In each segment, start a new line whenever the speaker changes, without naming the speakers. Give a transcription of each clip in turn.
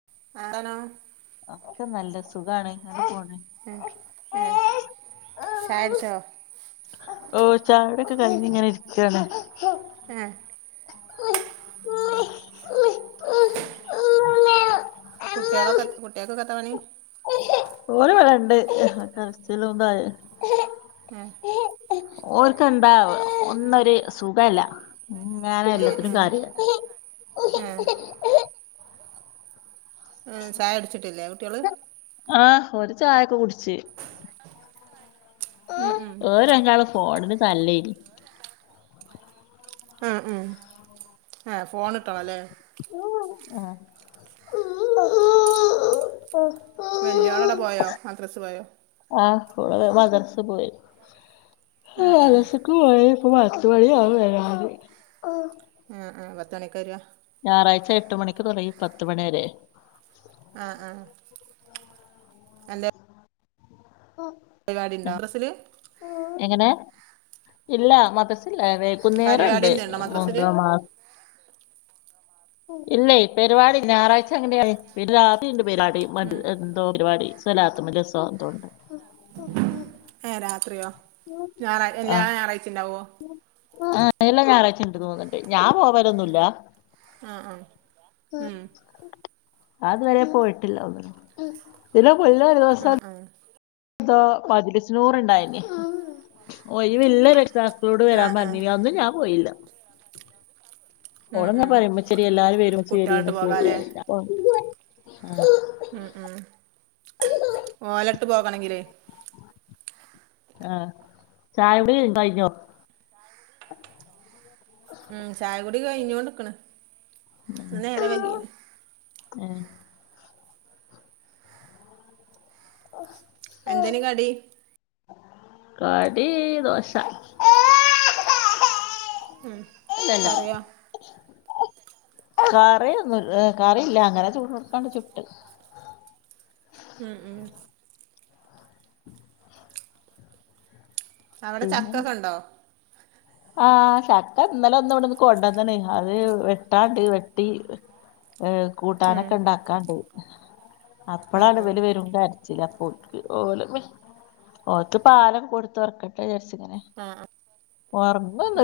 [inaudible]
ഒക്കെ നല്ല സുഖാണ് ങ്ങനെ പോണ്
ഉം ഉം ചായൊട്ച്ചോ
ഓഹ് ചായൊടിക്കെ കഴിഞ്ഞ് ഇങ്ങനെ ഇരിക്കാണ്
ഏഹ് കുട്ട്യേളോക്ക കുട്ട്യേക്കൊക്കെ എത്താ പണി
ഓര് വടെ ഇണ്ട് കരച്ചലുന്തായി
ആഹ്
ഓർക്ക് എന്താ ഒന്നൊരു സുഖല്ല ഇങ്ങനെ
ഉം
എല്ലത്തിനും
ഉം
കരയ
ഉം ചായടിച്ചിട്ടില്ലേ കുട്ട്യള്
ആഹ് ഓര് ചായൊക്കെ കുടിച്ച്
ഉം ഉം
ഓരണ്ടാളും ഫോൺന് തല്ലേനി
ആഹ് ഉം ആഹ് ഫോണിട്ടണം ല്ലേ
[unintelligible]
വെല്യയാളടെ പോയോ മദ്രസ് പോയോ
ആഹ് ഓള് മദർസ് പോയി
ആ ആ
അലസുക്കും പൊയി ഇപ്പോ പത്ത് മണിയാവും വരാന് ആഹ്
ആഹ് പത്തണിക്കാ വര
ഞായറാഴ്ച എട്ട് മണിക്ക് തുടങ്ങി പത്ത് മണി വരെ
ആഹ് ആഹ് എൻ്റെ
ഓ
പരിപാടി ഉണ്ടോ മദ്രസ്സില്
എങ്ങനെ ഇല്ല മദ്രസില്ല
പരിപാടി
വയ്കുന്നേരണ്ട്
എന്തേണ്ടോ മദ്രസില്
മൂത്ത മാ ഇല്ലേ പരിപാടി ഞായറാഴ്ച അങ്ങന പിന്നെ രാത്രിണ്ട് പരിപാടി മ ന്തൊപരിപാടി സ്വലാത്തുമലുസൊ എന്തൊ ഉണ്ട്
ഏഹ് രാത്രിയോ ഞായറാഴ്
ആ
എല്ലാ ഞായറാഴ്ച ഉണ്ടാവോ
ആ എല്ലാ ഞായറാഴ്ചയും ഉണ്ടെന്നുതോന്നണ്ട് ഞാൻ പോവലൊന്നുമില്ല
ആ ആ ഉം
ഞാനിതുവരെപോയിട്ടില്ല ഒന്നിലും പിന്നെ
ആ
പുന്നൊരുദിവസം
ആ
ന്തോ മജ്‌ലിസ്സുനൂറൊണ്ടായിന് ഒഴിവിള്ളെ രക്ഷിതാ ക്കളോട്
ആ ആ
വരാൻപറഞ്ഞീനി അന്നും ഞാൻ പോയില്ല.
ഉം ഉം
ഓളങ്ങനെപറയും ഉമ്മച്ചി എല്ലാരും വെരിമ്മച്ചി
കുട്ടികളായിട്ട്
വെരിമ്മച്ചി
പോകാല്ലേ
വെരിപറയും ഞാ ആഹ്
ആ ആ ഓലടുത്തുപോവണെങ്കിലേ
ആ ചായകുടി കഴിഞ്ഞോ
ഉം ചായകുടി കഴിഞ്ഞോണ്ടിക്കണ് ഇന്നുനേരം വൈകിയേണ്
ഏ
എന്തേനു കടി
കടി ദോശ
ഉം
ഇതെന്നാ കറിയൊന്നും കറിയില്ല അങ്ങനെ ചുട്ടോണ്ടു ചുട്ട്
ഉ ഉം അവിടെ
പിന്നെനാ
ചക്കൊക്കെ ഉണ്ടോ
ആ ശക്ക ഇന്നലെ ഒന്നു ഇവിടൊന്ന് കൊണ്ടാന്നാനി അത് വെട്ടാണ്ട് വെട്ടി ഏ
ഉം
കൂട്ടാനൊക്കെ ഒണ്ടാക്കാണ്ട്
ആ
അപ്പളാണ്
ആ
ഇവല് വരുമ്പേ ചിലപ്പോ ഓല് ഓത്ത്പാലം കൊടുത്തൊറക്ക് ജസ്റ്റിങ്ങനെ
ആ ആ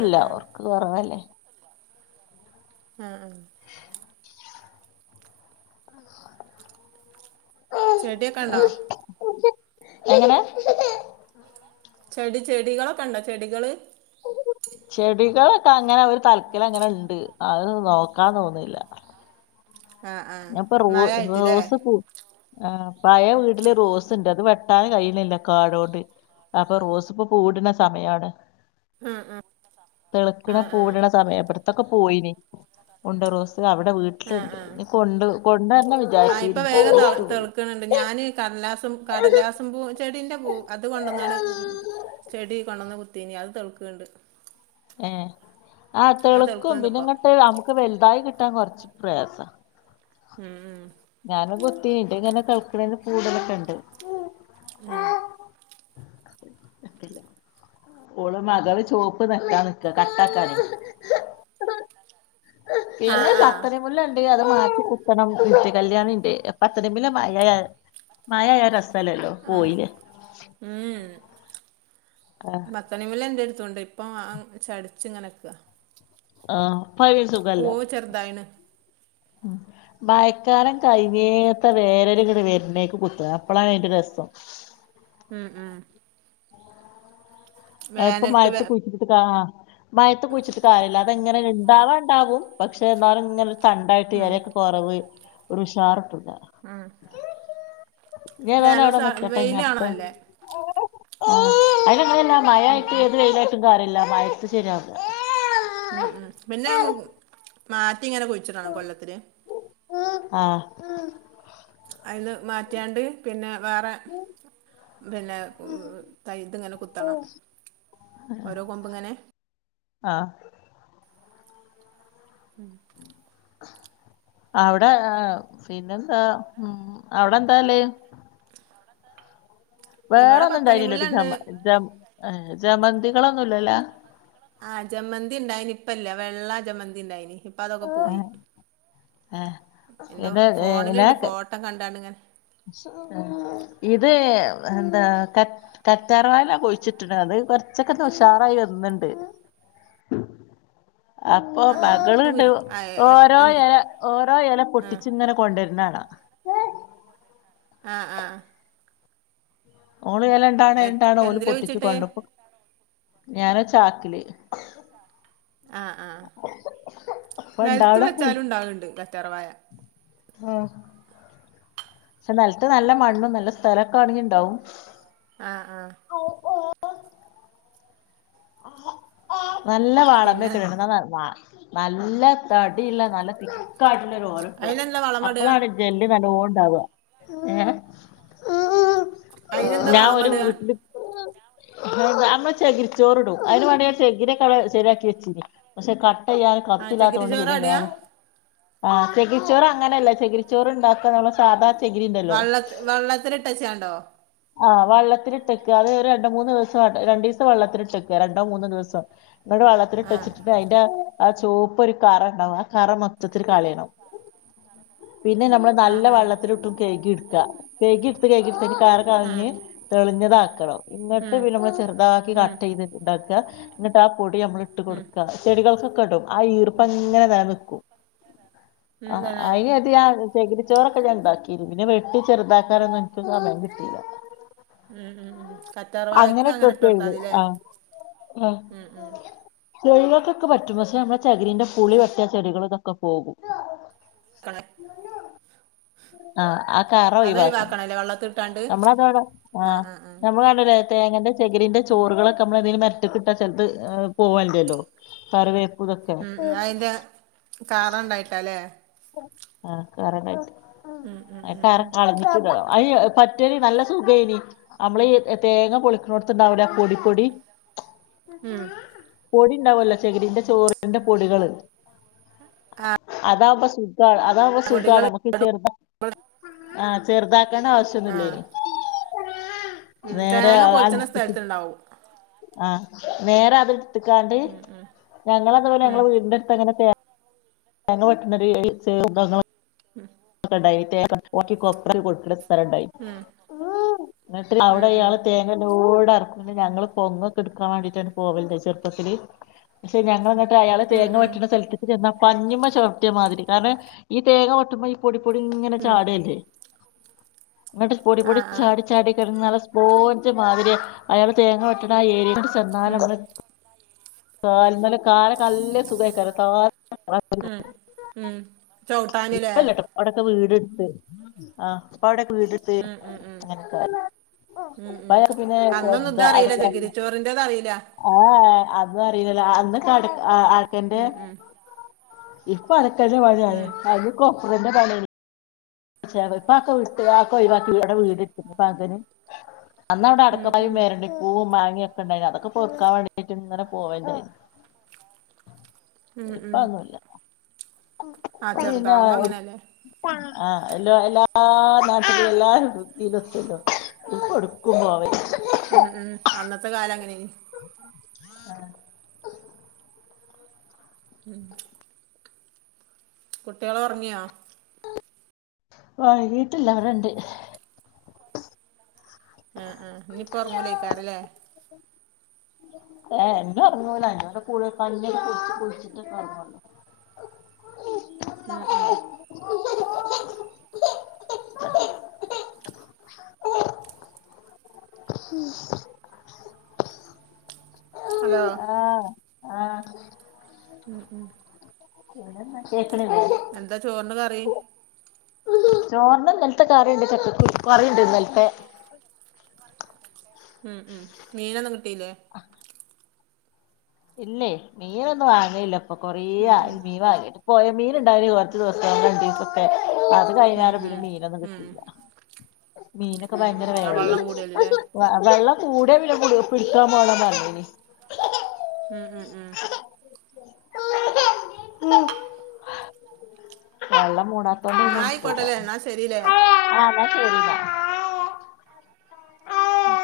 ആ ആ
ഒറക്ക് കൊറവല്ലേ.
ആ ആ ചെടിയൊക്കെയൊണ്ടൊ
എങ്ങനെ
ചെടി ചെടികളൊക്കെയൊണ്ടോ ചെടികള്.
ചെടികളൊക്കെയങ്ങനെ ഒരു തലക്കലങ്ങനെയൊണ്ട് അതു നോക്കാൻ തോന്നില്ല.
ആ ആ
ഞാപ്പൊ റോ
മഴ ആയിട്ടില്ലേ
റോസ്പൂ ആ പഴേവീട്ടില് റോസൊണ്ട് അതുവെട്ടാനുകഴിയുന്നില്ല കാടുകൊണ്ട്. അപ്പൊ റോസിപ്പൊ പൂവിടുന്നസമയാണ്.
ആ ആ ആ
തെളുക്കണ
ആ
പൂവിടണ സമയപ്പെടുത്ത് അതൊക്കെ പോയിന് ഒണ്ട് റോസ് അവിടെ
ആ
വീട്ടിലൊണ്ട്
ആ
കൊണ്ട് കൊണ്ടന്നെ വിചാരിച്ചീന് അതുവിട്ടുപോയി.
വിക്കനൊണ്ട് ഞാനീ കടലാസും കടലാസും പൂ ചെടിന്റെ പൂ അതു കൊണ്ടന്നാണ് ചെടി കൊണ്ടന്ന്കുത്തി അത് തളുക്കണ്ട്
ഏ ആ തെളുക്കും പിന്നെ
ഇപ്പൊ
ഇങ്ങട്ട് നമുക്ക് വലുതായികിട്ടാൻ കൊറച്ച് പ്രയാസാ
ഉം ഉം
ഞാനും കുത്തീന് ന്റെയിങ്ങനെ തെളുക്കണേന്റെ പൂവിടലൊക്കെയൊണ്ട്.
ഉം
ഇട്ടില്ലാ ഓള് മകള് ചോപ്പ് നെക്കാൻ നിക്കാ കട്ടാക്കാനെ
ആഹ്
എന്നാ
ആഹ്
ചക്കരേം മുല്ലയൊണ്ടെങ്കി അത് മാറ്റികുത്തണം നിത്യ കല്യാണിണ്ട് അപ്പ അത്രയും വലൃമഴയാണ്. മായയായ രസല്ലല്ലോ
ആഹ്
പോയിലേ.
ഉം
ആഹ്
ബത്തണിമുല്ല എന്റെടുത്തുണ്ട് ഇപ്പം ആ ചടിച്ച്ങ്ങനിക്കാ.
ആഹ് ഫൈവേസും
പൂവ് ചെർതായ്ണ്‌.
മയക്കാലം കയ്ഞ്ഞേ ഇപ്പ വേനലിങ്ങ്ട് വെരനെയ്ക്ക് കുത്ത അപ്പളാണയ്ന്റെ രസം.
അ ആ
ഇപ്പ
വേനൽക്ക് വേ
മയത്ത് കുയ്ച്ചിട്ട് കാ ആ മയത്ത് കുഴിച്ചിട്ട് കാര്യല്ല. ഇപ്പ ഇങ്ങനെ ഇണ്ടാവാ ഇണ്ടാവും പക്ഷെ ഇന്നാലും ഇങ്ങനെ തണ്ടായ്ട്ട്
ഉം
എലക്കെ കൊറവ്- ഒരുഷാറ്ട്ടുല്ല
ഉം
ഇനി
അല്ല,
ഏതായാലും അവിടെ
നല്ല
ന്നിക്കട്ടെ ഇങ്ങത്തെ.
വെയിലാണല്ലേ
ആ അയ്ന്ങ്ങനല്ല മഴയായ്ട്ട് ഏത് വെയ്ലായിട്ടും കാര്യല്ല മഴയ്ത്ത് ശെരിയാവില്ല
അ ആ പിനേം മാറ്റിങ്ങനെ കുഴിച്ചിടണം കൊല്ലത്തില്.
ആഹ്
അയ്ന്ന് മാറ്റ്യാണ്ട്. പിനെ വേറെ പിനെ തൈത്ത് ഇങ്ങനെ കുത്തണം. ഓരോ കൊമ്പ് ഇങ്ങനെ.
ആഹ്
[inaudible]
അവടെ ഏ പിനെന്താ ഉം അവടെന്താള്.
അവടെന്താള്.
വേറെ ഒന്നുംണ്ടായില്ലല്ലോ ഒര് ജമ ജമ ജമന്തികളൊന്നുല്ലല്ലോ.
ആഹ് ജമന്തിണ്ടായിന് ഇപ്പല്ല വെള്ള ജമന്തി ഇണ്ടായ്നി. അപ്പതൊക്കെ പോയി
ഏഹ് ഏഹ്
എന്റോ
പിന്നെ
ഫോണില്ണ്ട്
ഏഹ്
ഫോട്ടോ കണ്ടാണ്ട്ങ്ങനെ-
ഇത് എന്താ കറ്റ കറ്റാർവാഴ ഞാ കുഴിച്ചിട്ട്ണ്ട്. പിനത് കൊറച്ചൊക്കെ ന്ന് ഉഷാറായി വന്ന്ണ്ട് അപ്പൊ
ആ ആ
മകള്ണ്ട്
ആ എ
ഓരോ
എന്ത്
എല ഓരോ എല
ആ
പൊട്ടിച്ച്ങ്ങനെ. കൊണ്ടെര്നാണാം.
ആഹ് ആഹ്
ഓള് എല ഇണ്ടാണ്
എ
ഇണ്ടാണ് ഓല്
എന്തില
പൊട്ടിച്ചു
കുഴിച്ചിട്ടേ
കൊണ്ടൊക്കും ഞാനത് ചാക്കില്.
ആഹ് ആഹ്
അപ്പൊ
നെലത്ത് വെച്ചാലും ഇണ്ടാവല്ണ്ട് കറ്റാർ വായ.
അഹ് പക്ഷെ ന്നെൽത്ത് നല്ല മണ്ണും നല്ല സ്ഥലൊക്കെ വേണെങ്ങി ഇണ്ടാവും.
ആഹ് ആഹ്
നല്ല
പിന്നെ
വളന്ന്ക്ക്‌ണ് ണ്ട് ഇന്ന ന്നന്ന ന്നല്ല തടിള്ള നല്ല തിക്കായ്ട്ട്ള്ള ഒരു ഓല ഇട്ടും
അതിനെന്താ വളമിടുക
അപ്പളാണ് - ജെല്ല് ന്നല്ലോം ണ്ണ്ടാവ അങ്ങനെ. ഉം ഉം ഉം
അതിനെന്താ
ഞാഒര്
വളമിടുക
വീട്ട്ല് മുമ്പ് അമ്മ ചകിരി ച്ചോറ്ടും അയ്ന് വേണ്ടി ഞാൻ ചെകിരിക്കവടെ ശെരിയാക്കി വെച്ചിനി പഷേ ക ചെയ്യാന്
ആഹ് ചകിരി
കത്തിയില്ലാത്തോണ്ട് പിനെ
ചോറാടാ
ഞാൻ. ആ ചകിരിച്ചോറ് അങ്ങനെല്ല ചകിരിച്ചോറ് ഇണ്ടാക്കാ നമ്മള് സാധാ- ചകിരി ഉണ്ടല്ലോ
വെള്ളത്ത് വെള്ളത്തിലിട്ടെച്ചാണ്ടോ.
ആഹ് വള്ളത്തിലിട്ടെക്ക അത് രണ്ട് മൂന്ന് ദിവസട്ടെ രണ്ടീസം വെള്ളത്തിലിട്ടെക്ക രണ്ടോ മൂന്നോ ദിവസം. ങ്ങട്
ആഹ്
വള്ളത്തിലിട്ടെച്ചി ട്ടയ്ന്റെ ആ ച്ചോപ്പൊരു കറണ്ടാവും ആ കറ മൊത്തത്തില് കളയണം. പിനെ നമ്മള് ന്നല്ല
ആഹ് ആഹ്
വെള്ളത്തിലുട്ടും കയ്കിട്ക്ക. കെഴുകി എടുത്ത് കെഴുകി എടുത്തയിന്റെ കറ
ആഹ്
കളഞ്ഞ് തെളിഞ്ഞതാക്കണം ന്നിട്ട്
ഉം
പിന്നമ്മൾ ചെറ്താക്കി
ഉം
കാണ് ത്ണ്ടാക്ക ന്നിട്ടാ പൊടി നമ്മള് ട്ട്
ഉം
കൊടുക്ക ചെടികൾക്കൊക്കെ ടും ആ ഈർപ്പങ്ങനെ നെലനിക്കും
ഉം
ആ
തന്നെ
അയിനത് ഞാ ചകരിച്ചോറൊക്കെ ഞാൻണ്ടാക്കിനി പിന്നെ വെ ട്ടി ചെറുതാക്കാനൊന്നും എനിക്ക് സമയം കിട്ടീല്ല.
ഉം ഉം ഉം കറ്റാർവായക്ക് അങ്ങനട്ട് കൊട്ത്താതില്ലേ?
ആഹ് ഹ ചെടികൾക്കൊക്കെ പറ്റും പക്ഷെ നമ്മളെ ചകരിന്റെ പുളി പറ്റ്യാ ചെടികളതൊക്കെ പോകും
ക്കളെ
ഉ ആഹ് ആ കറ ഒയിവാക്കണം.
അതൊഴിവാക്കണല്ലേ വെള്ളത്തിട്ടാണ്ട്
നമ്മളതാണ് ആഹ് നമ്മളണ്ടിലേ തേങ്ങന്റെ ചകിരിന്റെ ചോറ് ങ്ങളൊക്കെ മ്മള തിന്റെ മെരട്ടെ കിട്ടാ ചെൽത് ഏ പോവൻ ല്ലല്ലോ കറിവേപ്പു തൊക്കെ
ആ അയിൻ്റെ കാറണ്ടായിട്ടല്ലേ?
ആഹ് കറ [unintelligible]
ഉം ഉം
ആ
ഉം
കറ
ഉം
കളഞ്ഞിട്ടിടണം. അയി എ പറ്റേല് നല്ല സുഖേയ്നി അമ്മളീ എ തേങ്ങ പൊളിക്കണോടുത്തുണ്ടാവില്ലെ അപ്പൊടി പൊടി
ഉം
പൊടി ണ്ടാവല്ലോ ചെകിരിന്റെ ചോറിന്റെ പൊടികള്
ആഹ്
താപ സുഖാ അതാമ്പ സുഖാണ് നമുക്ക് ചെറ്താ ആഹ് ചെറ്താക്കേണ്ട
ആഹ്
ആവശ്യൊന്നുല്ലെയ്നി
ഉം
നേരെ
തേങ്ങ പൊളിച്ചണ
[unintelligible]
[unintelligible]
ആഹ് നേരെ അത് ത്തിക്കാണ്ട്
ഉം ഉം
ഞങ്ങള [unintelligible]
ഉം
ഞങ്ങള് വീടിന്റെടുത്ത്ങ്ങനെ തേ ഏങ്ങ വെട്ട്ണത് [unintelligible]
ഉം
ക്കെണ്ടയ്നി തേങ്ങക്ക ഒൺ ക്കി കൊപ്രക്ക് കൊട്ക്ക്ണ് സ്ഥലണ്ടായ്
ഉം
ഊം ന്ന്ട്ട്
ഉം
അവടെയാള്
ഉം
തേ ലോടെറക്കും ന്ന്ട് ഞങ്ങള് പൊങ്ങൊക്കെടുക്കാൻ വേണ്ടിട്ടാട്ട് പോവൽ ണ്ടായിനു ചെർപ്പത്തില്. പക്ഷെ ഞങ്ങൾ ന്നിട്ടയാള
ഉം
തേങ്ങ
ഉം ഉം
വെട്ടണ സൽത്ത് ട്ട് ചെന്നാ പഞ്ഞിമ്മ ചവിട്ടിയ മാതിരി കാരണം ഈ തേങ്ങ വെട്ടുമ്പോ ഈ പൊടി പൊടി ങ്ങനെ
ഉം
ചാട്അല്ലേ ങ്ങട്ട് പൊടി പൊടി
ആഹ്
ച്ചാടി
ആഹ്
ച്ചാടി കെടന്ന ട സ് പോഞ്ച് മാതിരിയ അയാള് തേങ്ങ വെട്ടണ ആ ഏരിയെകാട്ട്
ഉം
ചെന്നാലമ്മള് കാല്‌മ്മല് കാലൊക്കല്ല സുഖായി [unintelligible]
ഉം ഉം. ചൗട്ടാന്ലേ.
അവിടെക്കെ വീടെട്ത്ത് ആഹ് പ്പവിടെക്കെ വീടെട്ത്ത്
ഉം ഉം ഉം
അങ്ങനെല്ലെ
ഉം ഉം
പായെക്കെ പിന്നെ എ
അന്നൊന്നും
ദ
ഇതറിയില്ല
[unintelligible]
ചകിരിച്ചോറിന്റെത് അറിയില്ല
ആ ആഹ് അതറീല്ലല്ലൊ അന്ന് കട് ആ ആ
ഉം ഉം
ഇപ്പതക്കന്റെ
ഉം
പണ്യാണ് അയില് കൊപ്രന്റെ പണി ചെറ്പാക്ക വിട്ട് ആഒക്ക ഒഴിവാക്കി വേറ വീടെട്ത്ത് [unintelligible] അന്നവിടെ
ഉം ഉം
അടക്കപ്പായും വേറണ്ട്. പൂവും മാങ്ങൊക്കെ ണ്ടായിന അതൊക്കെ പെറുക്കാ വേണ്ടിട്ട് ങ്ങനെ പോവൽ ണ്ടായിനു
ഉം ഉം
ഇപ്പഒന്നുല്ല
ആഹ്
ങ്ങിന്നാ
ചെറുതാവുമ്പോ
ഒ
അങ്ങനെയല്ലേ
ആഹ് എല്ലോ എല്ലാ നാട്ടിലും എല്ലാരും രുത്തിലെത്തല്ലോ ഇപ്പടുക്കും വാവേ
ഉം ഉം അന്നത്തെ കാലം അങ്ങനെയാണ്
ആഹ്
ഉം കുട്ടികള് ഒറങ്ങിയാ?
വൈകീട്ടില്ല അവടെണ്ട്
ആഹ് ആഹ് ഇനിപ്പോ ഉറങ്ങൂലൈക്കാര് അല്ലെ
ഏ ഇനി ഒറങ്ങൂല്ല ഇനി അവരെ കൂളിൽ കഞ്ഞി കുടിച്ചിട്ട് കുളിച്ചിട്ടൊക്കെ ഒറങ്ങൊള്ളു
ഉം ഉം
ഉം
ഹലോ
ആഹ് ആഹ്
ഉം ഉം
പിന്നെന്താ കേക്കണില്ലേ
എന്താ ചോറിന് കറി?
ചോറിന് ഇന്നലത്തെ കറിയുണ്ട് ചക്കക്കുരു കറിയുണ്ട് ഇന്നലത്തെ
ഉം ഉം മീനൊന്നും കിട്ടീല്ലേ
ഇല്ലേ മീനൊന്നും വാങ്ങല്ല ഇപ്പൊ കൊറേ
ഉം ഉം
ആയി മീൻ വാങ്ങിയിട്ട് പോയ മീൻ ഉണ്ടായിന് കുറച്ച് ദിവസം രണ്ടു ദിവസമൊക്കെ അത്
ഉം
കൈഞ്ഞാറ്
ഉം
പിന്നെ മീനൊന്നും
ഉം
കിട്ടില്ല മീനൊക്കെ
ഉം
ഭയങ്കര
ഉം ആ
വെല
വള്ളം കൂടിയല് ല്ലേ
വ വെള്ളം കൂടിയ പിന്നെ പിടിക്കാൻ പോണ പറഞ്ഞീനി
ഉം ഉം ഉം
ഉം നല്ല മൂടാത്തോണ്ട
എന്നാ ആയിക്കോട്ടല്ലേ
[unintelligible]
എന്നാ ശരില്ലേ
ആ ന്നാ ശരി ട്ടാ
മ്